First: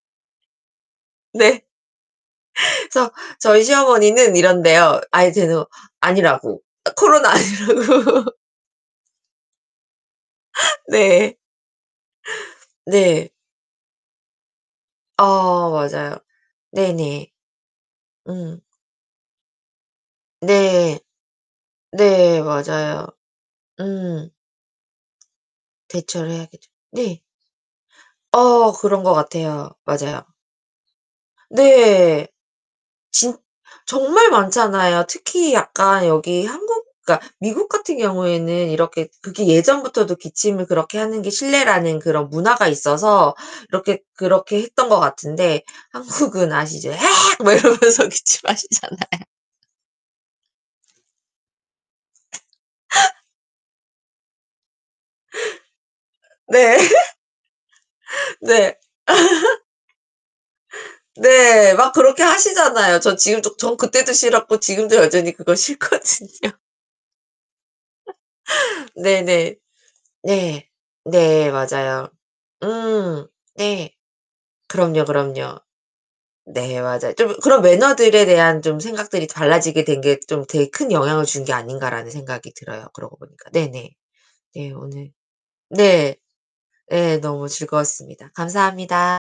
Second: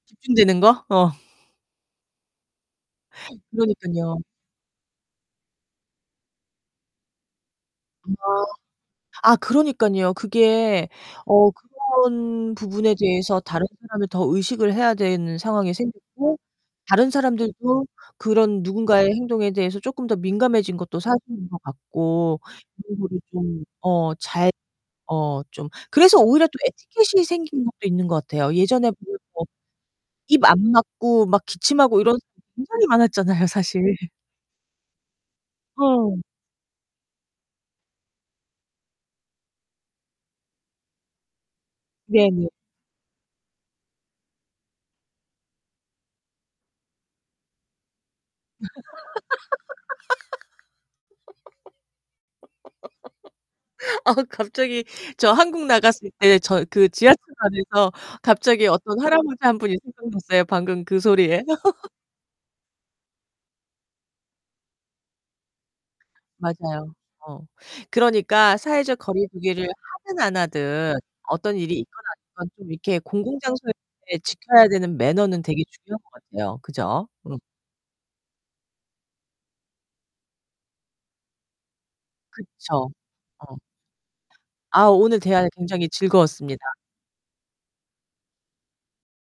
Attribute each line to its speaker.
Speaker 1: 집중되는 거? 어.
Speaker 2: 네. 그래서 저희
Speaker 1: 그러니깐요.
Speaker 2: 시어머니는 이런대요. 아니, 쟤는 아니라고. 코로나
Speaker 1: 아.
Speaker 2: 아니라고.
Speaker 1: 아, 그러니깐요. 그게
Speaker 2: 네.
Speaker 1: 어 그런 부분에
Speaker 2: 네.
Speaker 1: 대해서 다른 사람을 더 의식을 해야 되는
Speaker 2: 아,
Speaker 1: 상황이
Speaker 2: 맞아요.
Speaker 1: 생겼고 다른
Speaker 2: 네네.
Speaker 1: 사람들도
Speaker 2: 음.
Speaker 1: 그런 누군가의 행동에 대해서 쪼끔 더 민감해진 것도
Speaker 2: 네.
Speaker 1: 사실인 것 같고
Speaker 2: 네, 맞아요.
Speaker 1: 여러모로 좀 어
Speaker 2: 음.
Speaker 1: 잘 어 좀 그래서
Speaker 2: 대처를
Speaker 1: 오히려 또
Speaker 2: 해야겠죠. 네.
Speaker 1: 에티켓이 생긴 것도 있는 것 같아요.
Speaker 2: 어
Speaker 1: 예전에
Speaker 2: 그런 것
Speaker 1: 보면 뭐
Speaker 2: 같아요. 맞아요.
Speaker 1: 입 안 막고 막 기침하고 이런
Speaker 2: 네.
Speaker 1: [unintelligible] 굉장히
Speaker 2: 진
Speaker 1: 많았잖아요, 사실.
Speaker 2: 정말 많잖아요. 특히 약간
Speaker 1: 어.
Speaker 2: 여기 한국 그러니까 미국 같은 경우에는 이렇게 그게 예전부터도 기침을 그렇게 하는 게 실례라는 그런
Speaker 1: 네네.
Speaker 2: 문화가 있어서 이렇게 그렇게 했던 것 같은데 한국은 아시죠? 헤엑 막 이러면서 기침하시잖아요.
Speaker 1: 아, 갑자기 저 한국 나갔을 때 저
Speaker 2: 네.
Speaker 1: 그 지하철 안에서 갑자기
Speaker 2: 네.
Speaker 1: 어떤 할아버지 1 분이 생각났어요, 방금 그 소리에.
Speaker 2: 네, 막 그렇게 하시잖아요. 저 지금도 전 그때도 싫었고 지금도 여전히 그거 싫거든요.
Speaker 1: 맞아요. 어. 그러니까 사회적 거리
Speaker 2: 네네.
Speaker 1: 두기를 하든 안
Speaker 2: 네.
Speaker 1: 하든
Speaker 2: 네,
Speaker 1: 어떤 일이 있거나
Speaker 2: 맞아요.
Speaker 1: 어떤 좀 이렇게
Speaker 2: 음.
Speaker 1: 공공장소에
Speaker 2: 네.
Speaker 1: [unintelligible] 지켜야 되는
Speaker 2: 그럼요,
Speaker 1: 매너는
Speaker 2: 그럼요.
Speaker 1: 되게 중요한 것 같아요.
Speaker 2: 네,
Speaker 1: 그죠?
Speaker 2: 맞아요. '좀
Speaker 1: 음.
Speaker 2: 그런 매너들에 대한 좀 생각들이 달라지게 된 게 좀 되게 큰 영향을 준 게 아닌가.'라는 생각이 들어요,
Speaker 1: 그쵸.
Speaker 2: 그러고 보니까.
Speaker 1: 어.
Speaker 2: 네네. 네,
Speaker 1: 아,
Speaker 2: 오늘
Speaker 1: 오늘 대화가 굉장히
Speaker 2: 네.
Speaker 1: 즐거웠습니다.
Speaker 2: 네 너무 즐거웠습니다. 감사합니다.